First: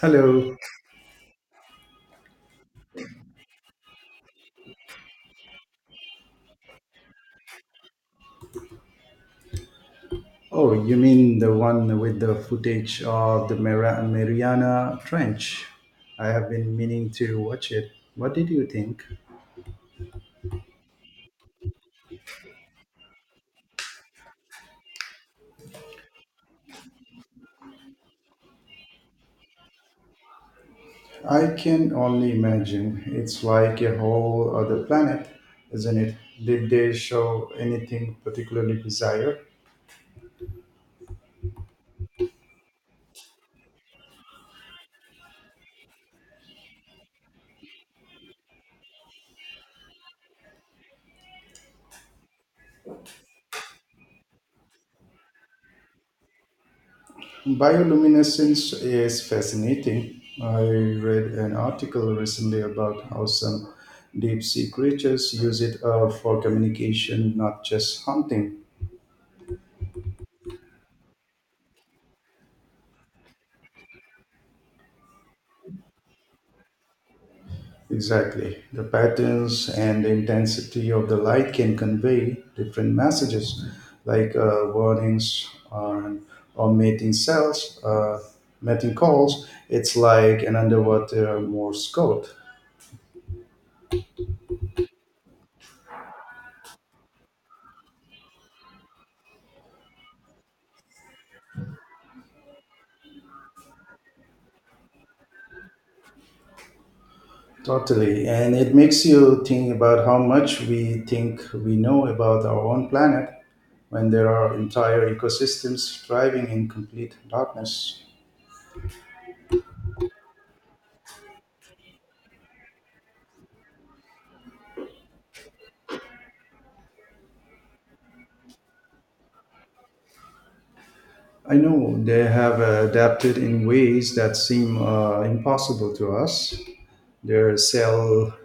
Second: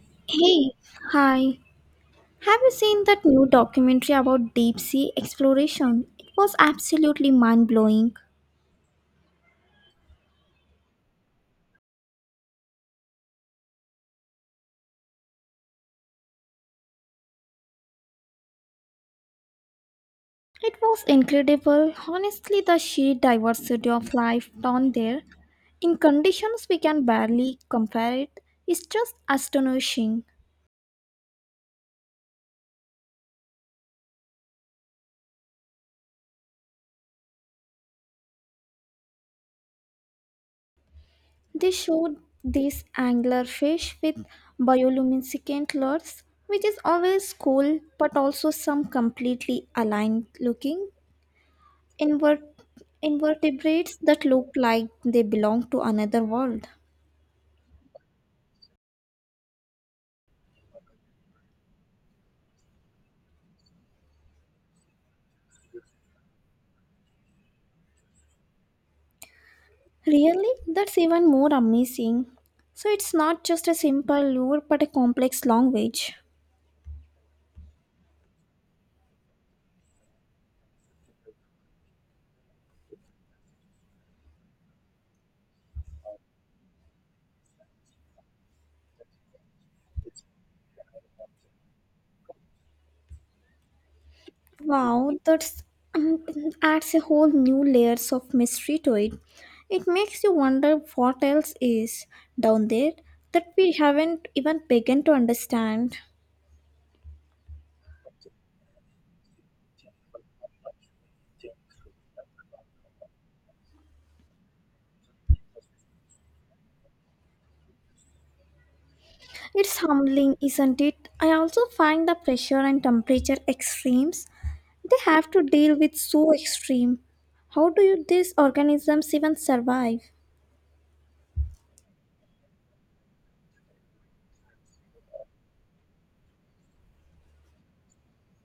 Hello. Hey, hi. Have you seen that new documentary about deep sea exploration? It was absolutely mind blowing. Oh, you mean the one with the footage of the Mariana Trench? I have been meaning to watch it. What did you think? It was incredible. Honestly, the sheer diversity of life down there, in conditions we can barely compare it, is just astonishing. I can only imagine. It's like a whole other planet, isn't it? Did they show anything particularly bizarre? They showed these anglerfish with bioluminescent lures, which is always cool but also some completely aligned looking. Invert- invertebrates that look like they belong to another world. Bioluminescence is fascinating. I read an article recently about how some deep sea creatures use it for communication, not just hunting. Really? That's even more amazing. So it's not just a simple lure but a complex language. Exactly. The patterns and the intensity of the light can convey different messages, like warnings on, or mating cells, mating calls. It's like an underwater Morse code. Wow, that's um, adds a whole new layers of mystery to it. It makes you wonder what else is down there that we haven't even begun to understand. Totally. And it makes you think about how much we think we know about our own planet when there are entire ecosystems thriving in complete darkness. It's humbling, isn't it? I also find the pressure and temperature extremes. They have to deal with so extreme. How do you, these organisms even survive? I know they have adapted in ways that seem impossible to us. Their cell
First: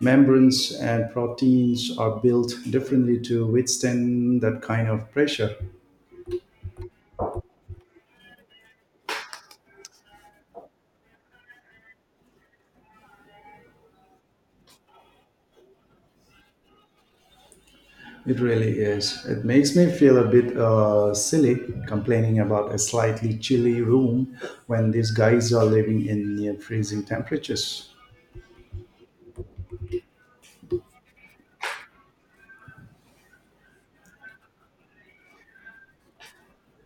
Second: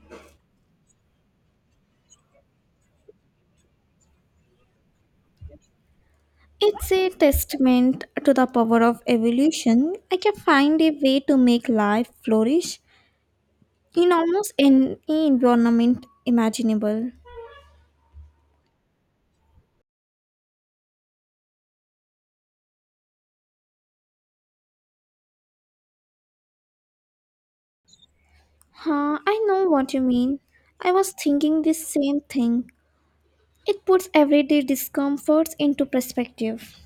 membranes and proteins are built differently to withstand that kind of pressure. It's a testament to the power of evolution. I can find a way to make life flourish in almost any environment imaginable. It really is. It makes me feel a bit silly complaining about a slightly chilly room when these guys are living in near freezing temperatures. Huh, I know what you mean. I was thinking the same thing. It puts everyday discomforts into perspective.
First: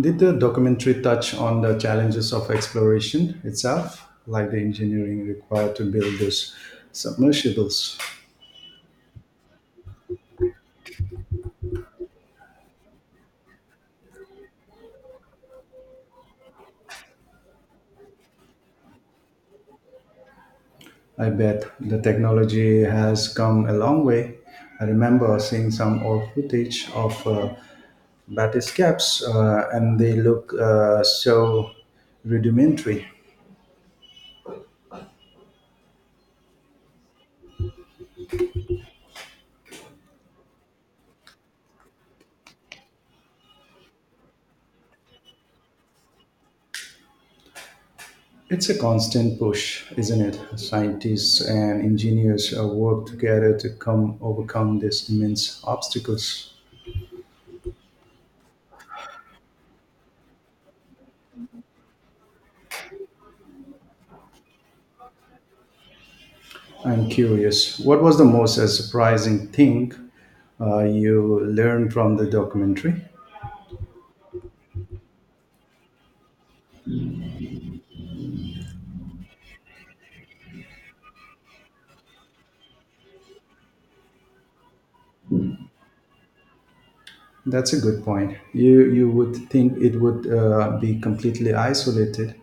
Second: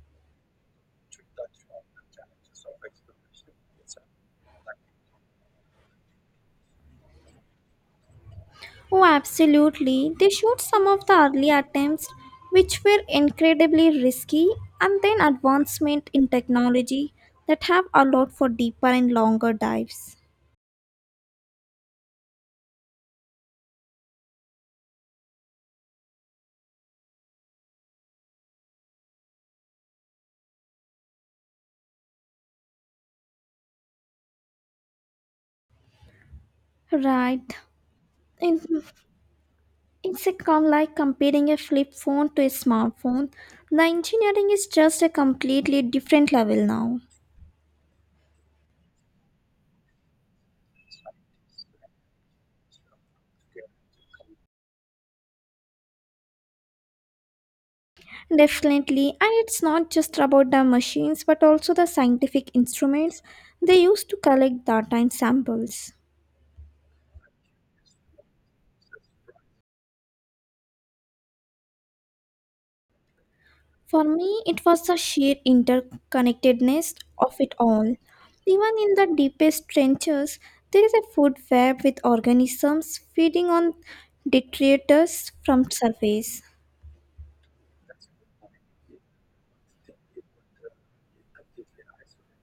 Did the documentary touch on the challenges of exploration itself, like the engineering required to build those submersibles? Oh, absolutely. They showed some of the early attempts, which were incredibly risky, and then advancement in technology that have allowed for deeper and longer dives. I bet the technology has come a long way. I remember seeing some old footage of battlescapes, and they look so rudimentary. Right. In, it's a like comparing a flip phone to a smartphone. The engineering is just a completely different level now. It's a constant push, isn't it? Scientists and engineers work together to come overcome these immense obstacles. Definitely, and it's not just about the machines but also the scientific instruments they use to collect data and samples. I'm curious, what was the most surprising thing you learned from the documentary? For me, it was the sheer interconnectedness of it all. Even in the deepest trenches, there is a food web with organisms feeding on detritus from surface. That's a good point. You would think it would be completely isolated,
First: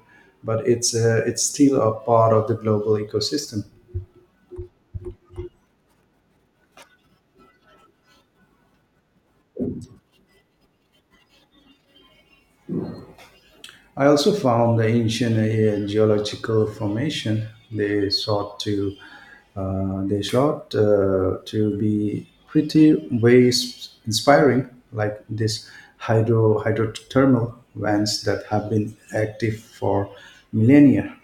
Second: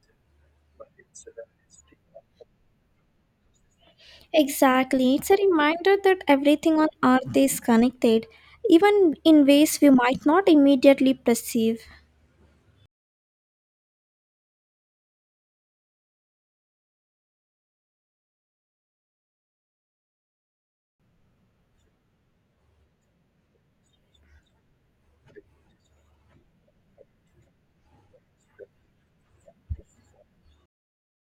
but it's still a part of the global ecosystem. Exactly, it's a reminder that everything on earth is connected, even in ways we might not immediately perceive. I also found the ancient geological formation they sought to be pretty ways inspiring, like this hydrothermal vents that have been active for millennia.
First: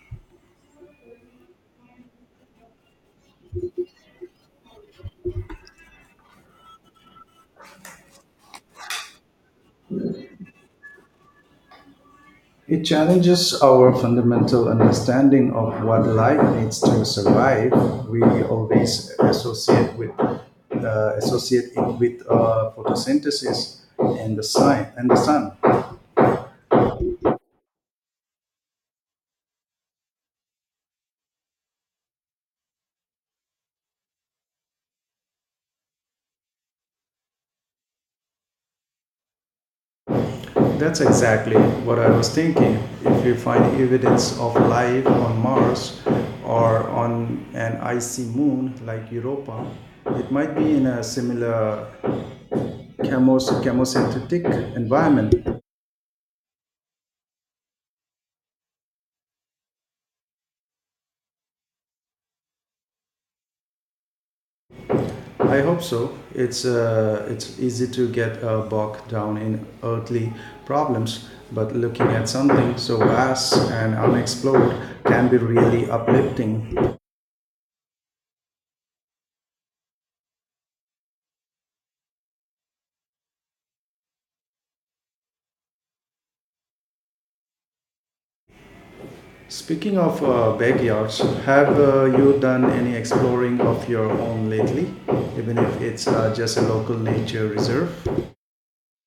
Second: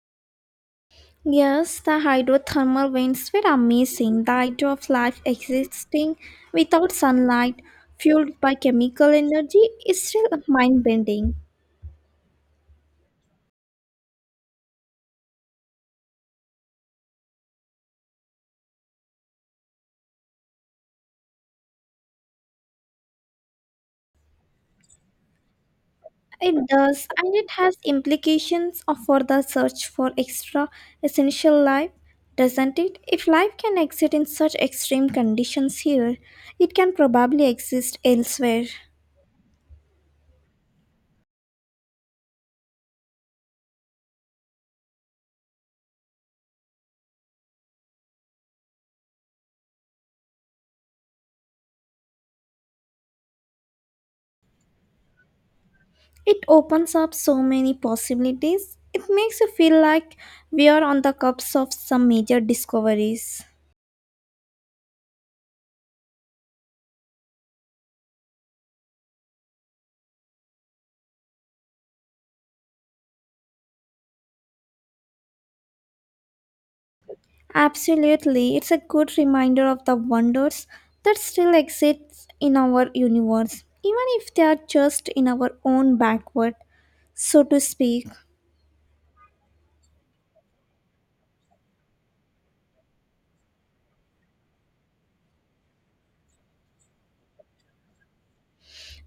Yes, the hydrothermal vents were amazing. The idea of life existing without sunlight, fueled by chemical energy, is still mind-bending. It challenges our fundamental understanding of what life needs to survive. We always associate with associate it with photosynthesis and the sun. And the sun. It does, and it has implications for the search for extra essential life, doesn't it? If life can exist in such extreme conditions here, it can probably exist elsewhere. That's exactly what I was thinking. If we find evidence of life on Mars or on an icy moon like Europa, it might be in a similar chemosynthetic environment. It opens up so many possibilities. It makes you feel like we are on the cusp of some major discoveries. I hope so. It's easy to get bogged down in earthly problems, but looking at something so vast and unexplored can be really uplifting. Absolutely, it's a good reminder of the wonders that still exist in our universe, even if they are just in our own backward, so to speak. Speaking of backyards, have you done any exploring of your own lately? Even if it's just a local nature reserve.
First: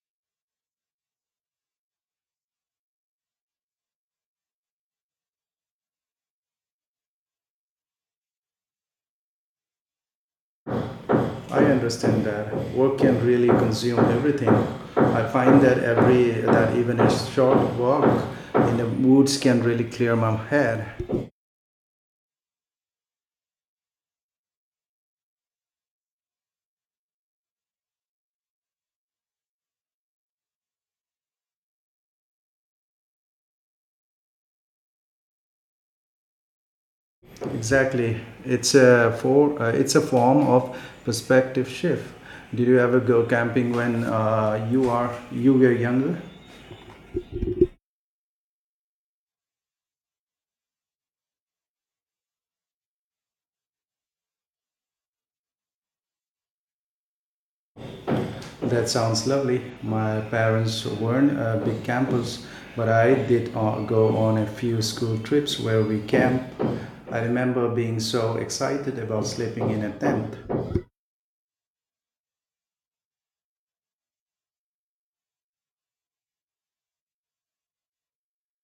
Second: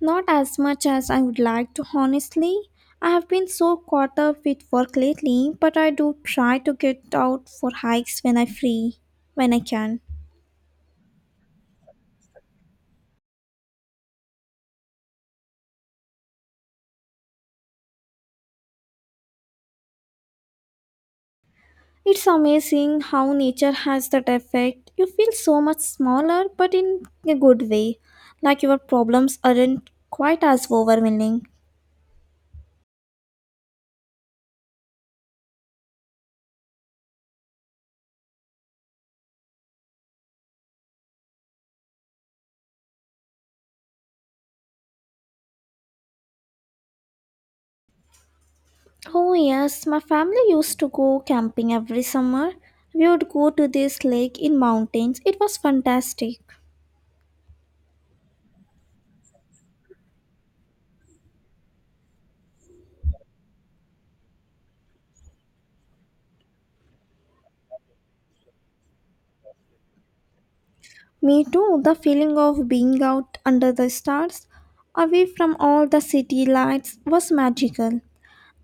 Not as much as I would like to, honestly. I have been so caught up with work lately, but I do try to get out for hikes when I can. I understand that work can really consume everything. I find that every that even a short walk in the woods can really clear my head. It's amazing how nature has that effect. You feel so much smaller, but in a good way. Like your problems aren't quite as overwhelming. Exactly. It's a form of perspective shift. Did you ever go camping when you were younger? Oh, yes, my family used to go camping every summer. We would go to this lake in mountains. It was fantastic. That sounds lovely. My parents weren't big campers, but I did go on a few school trips where we camp. I remember being so excited about sleeping in a tent. Me too, the feeling of being out under the stars, away from all the city lights, was magical.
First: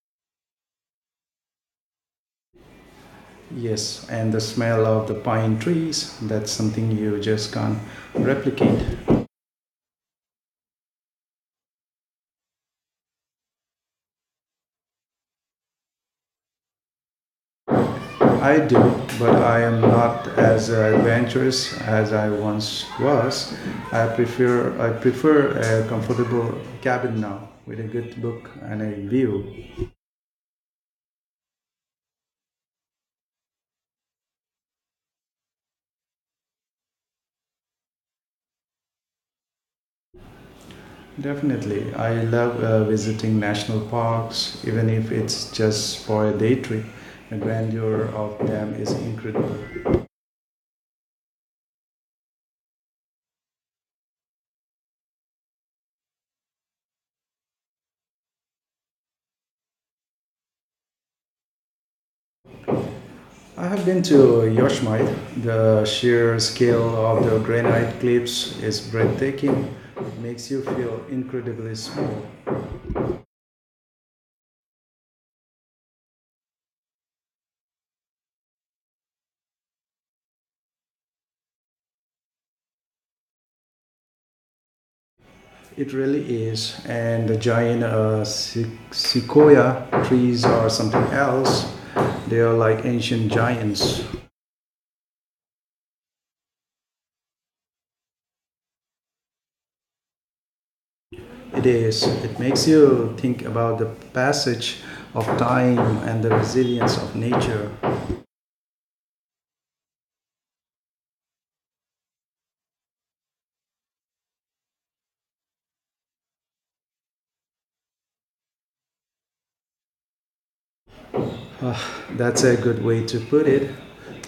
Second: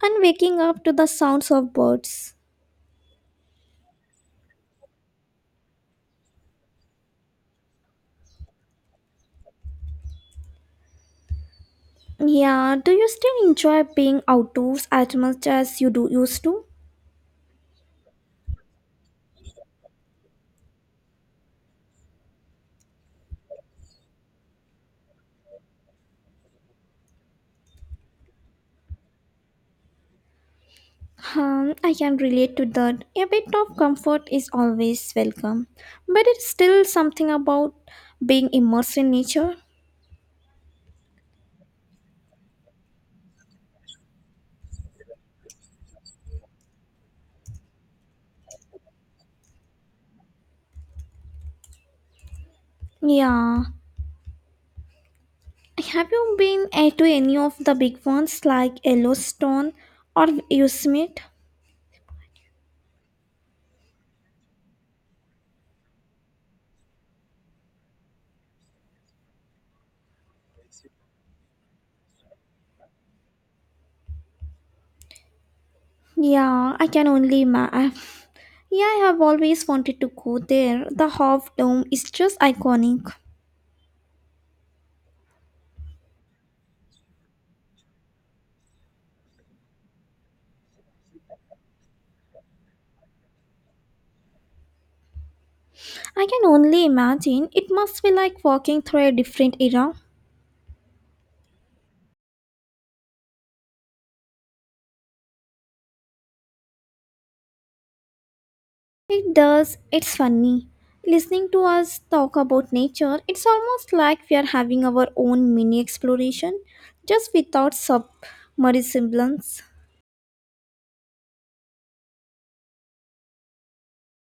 And waking up to the sounds of birds. Yes, and the smell of the pine trees, that's something you just can't replicate. Yeah, do you still enjoy being outdoors as much as you do used to? I do, but I am not as adventurous as I once was. I prefer a comfortable cabin now with a good book and a view. I can relate to that. A bit of comfort is always welcome, but it's still something about being immersed in nature. Definitely, I love visiting national parks, even if it's just for a day trip. The grandeur of them is incredible. Yeah. Have you been to any of the big ones like Yellowstone or Yosemite? I have been to Yosemite. The sheer scale of the granite cliffs is breathtaking. It makes you feel incredibly small. Yeah, I can only imagine. Yeah, I have always wanted to go there. The Half Dome is just iconic. It really is. And the giant sequoia trees or something else, they are like ancient giants. I can only imagine it must be like walking through a different era. It is. It makes you think about the passage of time and the resilience of nature. It does, it's funny. Listening to us talk about nature, it's almost like we are having our own mini exploration, just without submersibles. Ah, that's a good way to put it.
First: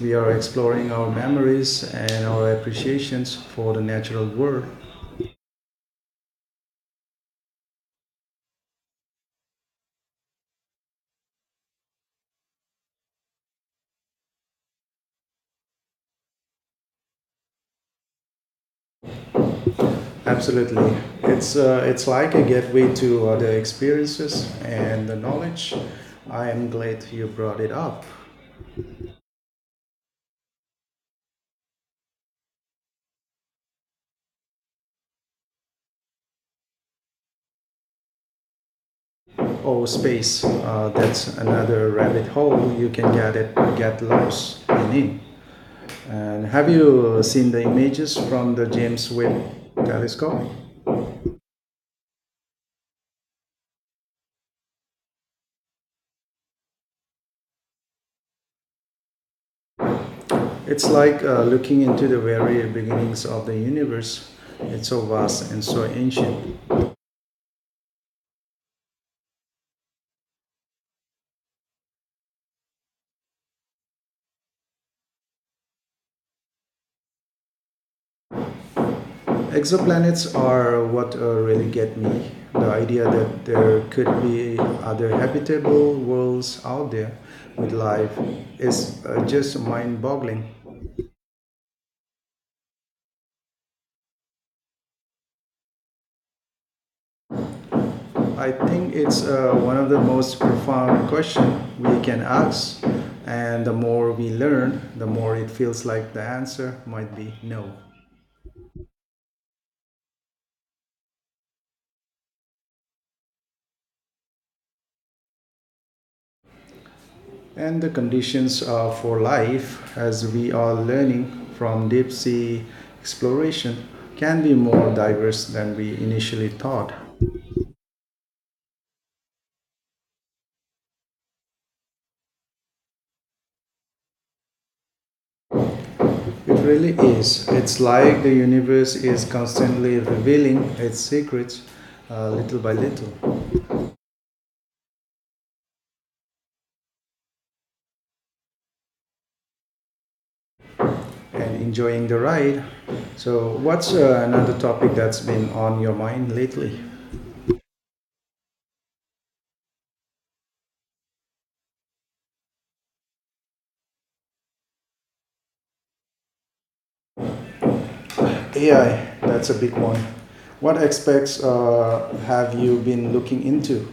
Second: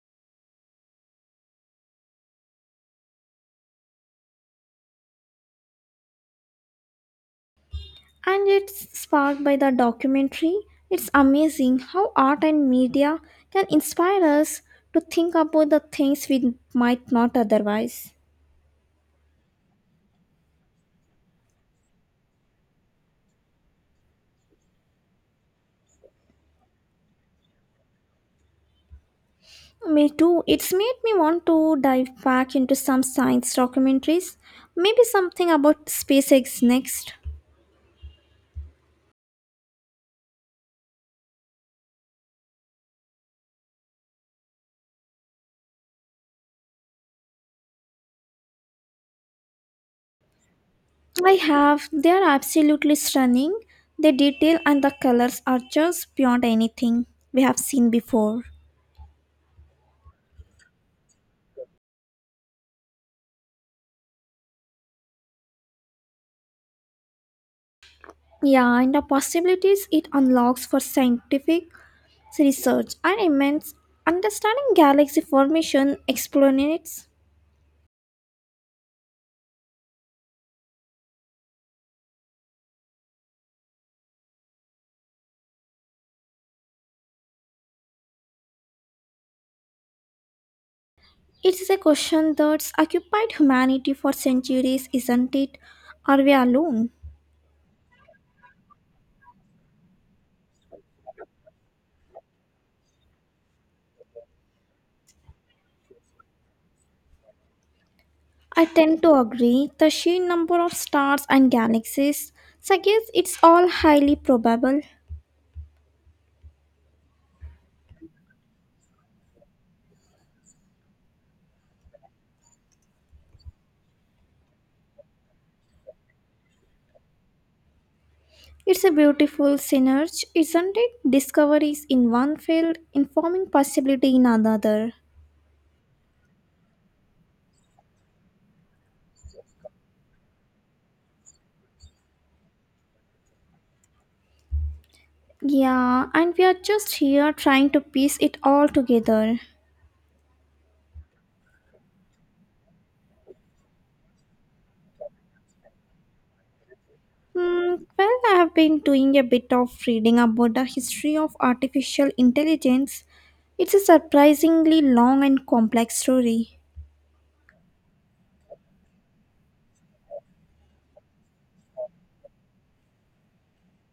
We are exploring our memories and our appreciations for the natural world. And it's sparked by the documentary. It's amazing how art and media can inspire us to think about the things we might not otherwise. Absolutely, it's like a gateway to other experiences and the knowledge. I am glad you brought it up. Me too. It's made me want to dive back into some science documentaries. Maybe something about SpaceX next. Oh, space. That's another rabbit hole you can get lost in. And have you seen the images from the James Webb Telescope? I have. They are absolutely stunning. The detail and the colors are just beyond anything we have seen before. It's like looking into the very beginnings of the universe. It's so vast and so ancient. Yeah, and the possibilities it unlocks for scientific research are immense understanding galaxy formation explanates. Exoplanets are what really get me. The idea that there could be other habitable worlds out there with life is just mind-boggling. It's a question that's occupied humanity for centuries, isn't it? Are we alone? I think it's one of the most profound questions we can ask, and the more we learn, the more it feels like the answer might be no. I tend to agree. The sheer number of stars and galaxies suggests it's all highly probable. And the conditions for life, as we are learning from deep sea exploration, can be more diverse than we initially thought. It's a beautiful synergy, isn't it? Discoveries in one field informing possibility in another. It really is. It's like the universe is constantly revealing its secrets little by little Yeah, and we are just here trying to piece it all together. and enjoying the ride. So, what's another topic that's been on your mind lately? Hmm, well, I have been doing a bit of reading about the history of artificial intelligence. It's a surprisingly long and complex story. AI, that's a big one. What aspects have you been looking into?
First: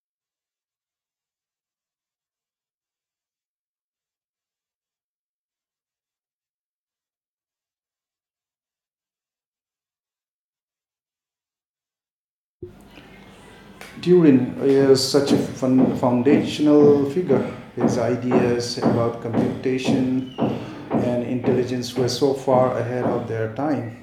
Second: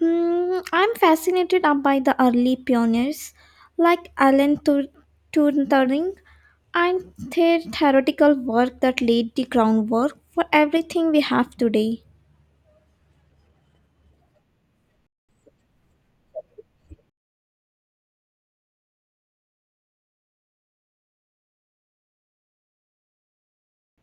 Mm, I'm fascinated up by the early pioneers like Turing and their theoretical work that laid the groundwork for everything we have today. Turing is such a fun, foundational figure. His ideas about computation and intelligence were so far ahead of their time.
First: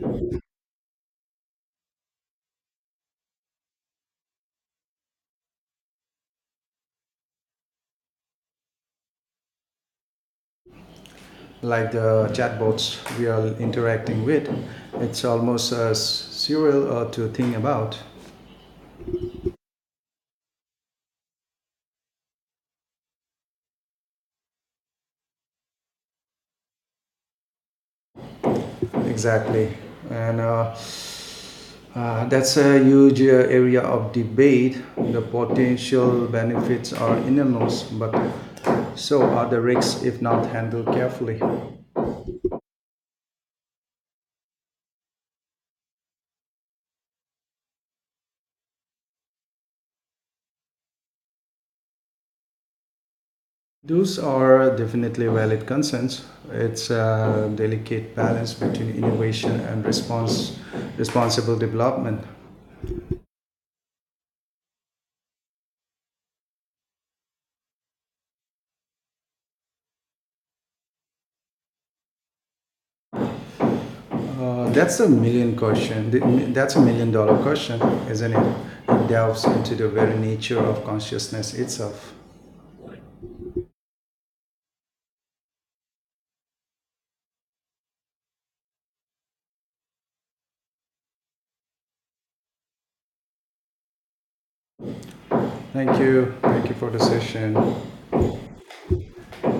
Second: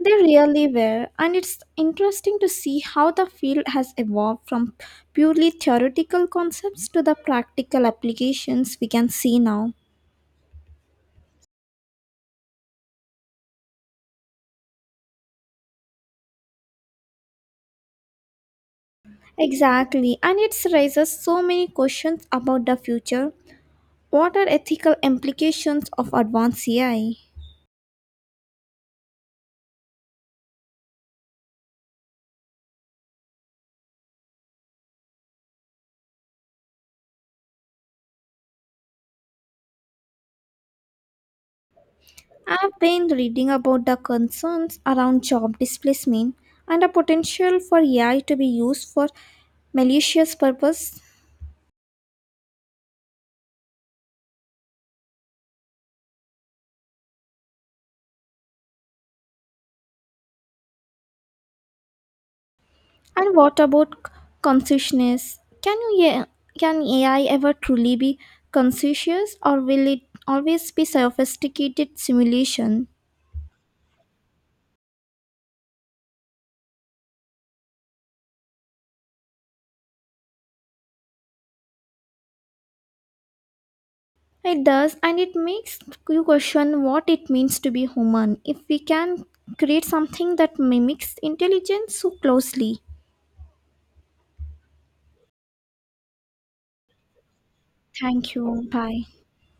They really were, and it's interesting to see how the field has evolved from purely theoretical concepts to the practical applications we can see now. Like the chatbots we are interacting with, it's almost surreal to think about. Exactly, and it raises so many questions about the future. What are ethical implications of advanced AI? Exactly. And That's a huge area of debate. The potential benefits are enormous, but so are the risks if not handled carefully. I've been reading about the concerns around job displacement and the potential for AI to be used for malicious purpose. Those are definitely valid concerns. It's a delicate balance between innovation and responsible development. And what about consciousness? Can AI ever truly be conscious or will it always be sophisticated simulation? Uh, that's a million question. That's a million dollar question, isn't it? It delves into the very nature of consciousness itself. It does and it makes you question what it means to be human if we can create something that mimics intelligence so closely. Thank you. Thank you for the session. Thank you. Bye.